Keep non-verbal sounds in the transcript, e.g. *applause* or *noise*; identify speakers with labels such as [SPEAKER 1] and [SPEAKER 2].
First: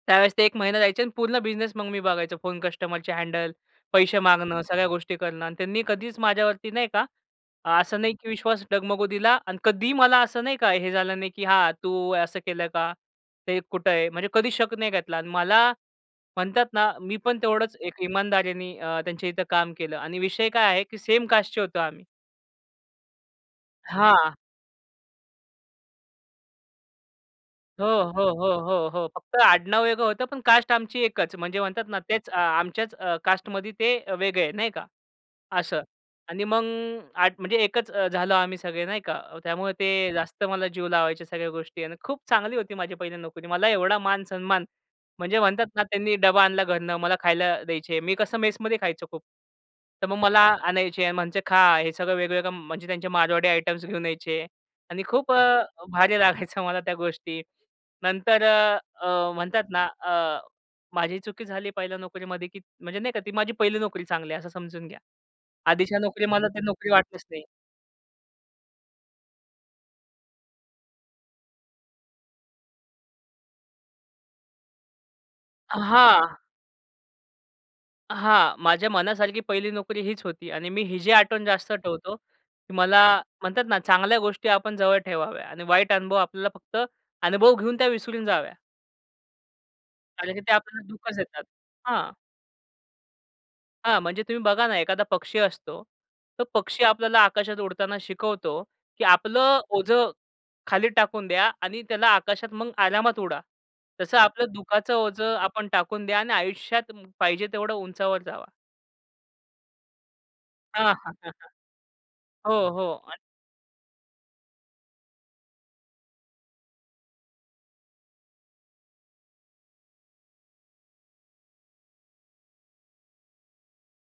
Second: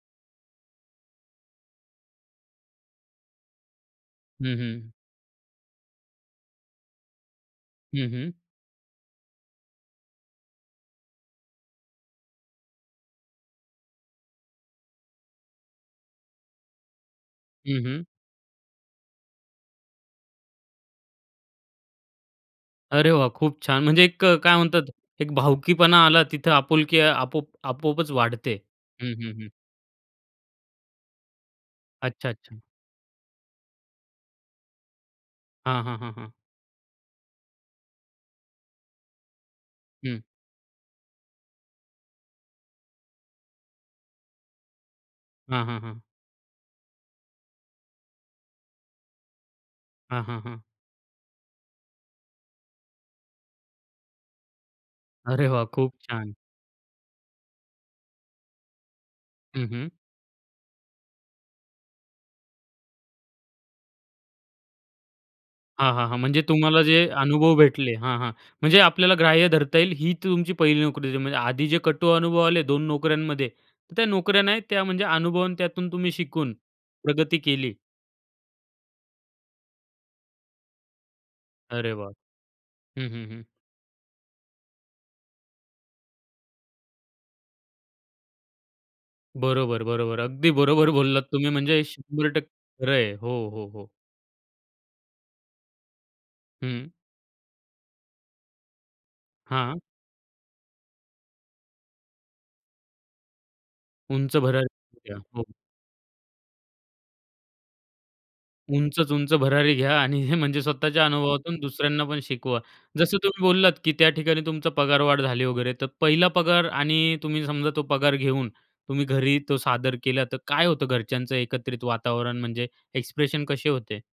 [SPEAKER 1] त्यावेळेस ते 1 महिना जायचे आणि पूर्ण बिझनेस मग मी बघायचो, फोन कस्टमरची हँडल, पैसे
[SPEAKER 2] हं,
[SPEAKER 1] मागणं, सगळ्या
[SPEAKER 2] हं.
[SPEAKER 1] गोष्टी करणं. आणि त्यांनी कधीच माझ्यावरती नाही का, असं
[SPEAKER 2] हं,
[SPEAKER 1] नाही की
[SPEAKER 2] हं.
[SPEAKER 1] विश्वास डगमगू दिला आणि कधीही मला असं नाही का, "हे झालं नाही की हां तू असं केलं का? ते कुठं आहे?" म्हणजे कधीच शक नाही घेतला. आणि मला म्हणतात ना मी पण तेवढंच
[SPEAKER 2] हं,
[SPEAKER 1] एक
[SPEAKER 2] हं.
[SPEAKER 1] इमानदारीने अ, त्यांच्या इथं काम केलं आणि विषय काय आहे की सेम कास्टचे होतो आम्ही.
[SPEAKER 2] अरे वाह! खूप छान. म्हणजे एक
[SPEAKER 1] हां.
[SPEAKER 2] अ, काय म्हणतात एक भावकीपणा आला तिथं आपुलकी आपओप
[SPEAKER 1] हो,
[SPEAKER 2] आपोआपच
[SPEAKER 1] हो. हो,
[SPEAKER 2] वाढते
[SPEAKER 1] हो. हो.
[SPEAKER 2] हं, हं.
[SPEAKER 1] फक्त
[SPEAKER 2] हं.
[SPEAKER 1] आडनाव वेगळं होतं पण कास्ट आमची एकच म्हणजे म्हणतात ना, तेच अ,
[SPEAKER 2] अच्छा-अच्छा.
[SPEAKER 1] आमच्याच अ, कास्टमध्ये ते वेगळं आहे नाही का असं.
[SPEAKER 2] हां, हां, हां, हां.
[SPEAKER 1] आणि मग म्हणजे एकच झालो आम्ही सगळे नाही का. त्यामुळे ते
[SPEAKER 2] हं.
[SPEAKER 1] जास्त मला जीव लावायच्या सगळ्या गोष्टी आणि खूप चांगली होती माझी पहिली नोकरी. मला एवढा मान-सन्मान म्हणजे म्हणतात
[SPEAKER 2] हां, हां,
[SPEAKER 1] ना,
[SPEAKER 2] हां.
[SPEAKER 1] त्यांनी डबा आणला घरनं, मला खायला द्यायचे. मी कसं मेसमध्ये खायचो खूप. तर मग
[SPEAKER 2] हां,
[SPEAKER 1] मला
[SPEAKER 2] हां. हां.
[SPEAKER 1] आणायचे आणि म्हणायचे खां, हे सगळं वेगवेगळं म्हणजे त्यांचे मारवाडी आयटम्स घेऊन यायचे आणि खूप
[SPEAKER 2] अरे
[SPEAKER 1] अ,
[SPEAKER 2] वाह! खूप
[SPEAKER 1] भारी
[SPEAKER 2] छान.
[SPEAKER 1] लागायचं मला त्या गोष्टी. नंतर अ, म्हणतात
[SPEAKER 2] हं,
[SPEAKER 1] ना
[SPEAKER 2] हं.
[SPEAKER 1] अ, माझी चुकी झाली 1ल्या नोकरीमध्ये की म्हणजे नाही का ती माझी 1हिली नोकरी चांगली आहे असं समजून घ्या.
[SPEAKER 2] हां,
[SPEAKER 1] आधीच्या
[SPEAKER 2] हां. हां.
[SPEAKER 1] नोकरी
[SPEAKER 2] म्हणजे
[SPEAKER 1] मला ती
[SPEAKER 2] तुम्हाला
[SPEAKER 1] नोकरी
[SPEAKER 2] जे
[SPEAKER 1] वाटलीच नाही.
[SPEAKER 2] अनुभव भेटले हां, हां. म्हणजे आपल्याला ग्राह्य धरता येईल ही तुमची पहिली नोकरी होती म्हणजे आधी जे कटू अनुभव आले 2 नोकऱ्यांमध्ये, त्या नोकऱ्या नाही त्या म्हणजे अनुभव आणि
[SPEAKER 1] अ,
[SPEAKER 2] त्यातून तुम्ही
[SPEAKER 1] हां.
[SPEAKER 2] शिकून, प्रगती केली.
[SPEAKER 1] हां. माझ्या मनासारखी 1हिली नोकरी हीच होती आणि मी हीची आठवण जास्त
[SPEAKER 2] अरे वाह!
[SPEAKER 1] ठेवतो. की मला
[SPEAKER 2] हं, हं. हं.
[SPEAKER 1] म्हणतात ना, चांगल्या गोष्टी आपण जवळ ठेवाव्यात आणि वाईट अनुभव आपल्याला फक्त अनुभव घेऊन त्या विसरून जाव्या.
[SPEAKER 2] बरोबर-बरोबर.
[SPEAKER 1] कारण की ते
[SPEAKER 2] अगदी
[SPEAKER 1] आपल्याला
[SPEAKER 2] बरोबर
[SPEAKER 1] दुःखच
[SPEAKER 2] बोललात
[SPEAKER 1] देतात.
[SPEAKER 2] तुम्ही म्हणजे
[SPEAKER 1] हां.
[SPEAKER 2] 100% खरं आहे. हो, हो. हो.
[SPEAKER 1] हां, म्हणजे तुम्ही बघा ना एखादा पक्षी असतो, तो पक्षी
[SPEAKER 2] हं.
[SPEAKER 1] आपल्याला आकाशात उडताना शिकवतो की आपलं
[SPEAKER 2] हां.
[SPEAKER 1] ओझं खाली टाकून द्या आणि त्याला आकाशात मग आरामात उडा. तसं
[SPEAKER 2] उंच
[SPEAKER 1] आपलं
[SPEAKER 2] भरारी
[SPEAKER 1] दुखाचं
[SPEAKER 2] घ्या.
[SPEAKER 1] ओझं
[SPEAKER 2] हो.
[SPEAKER 1] आपण टाकून द्या आणि आयुष्यात पाहिजे तेवढं उंचावर जावा.
[SPEAKER 2] उंचच उंच भरारी घ्या आणि हे म्हणजे
[SPEAKER 1] हां,
[SPEAKER 2] स्वतःच्या
[SPEAKER 1] हां. *chuckles*
[SPEAKER 2] अनुभवातून दुसऱ्यांना पण
[SPEAKER 1] हो,
[SPEAKER 2] शिकवा.
[SPEAKER 1] हो.
[SPEAKER 2] जसं
[SPEAKER 1] आणि
[SPEAKER 2] तुम्ही बोललात की त्या ठिकाणी तुमचा पगारवाढ झाली वगैरे, तर पहिला पगार आणि तुम्ही समजा तो पगार घेऊन तुम्ही घरी तो सादर केला, तर काय होतं घरच्यांचं एकत्रित वातावरण? म्हणजे एक्सप्रेशन कसे होते?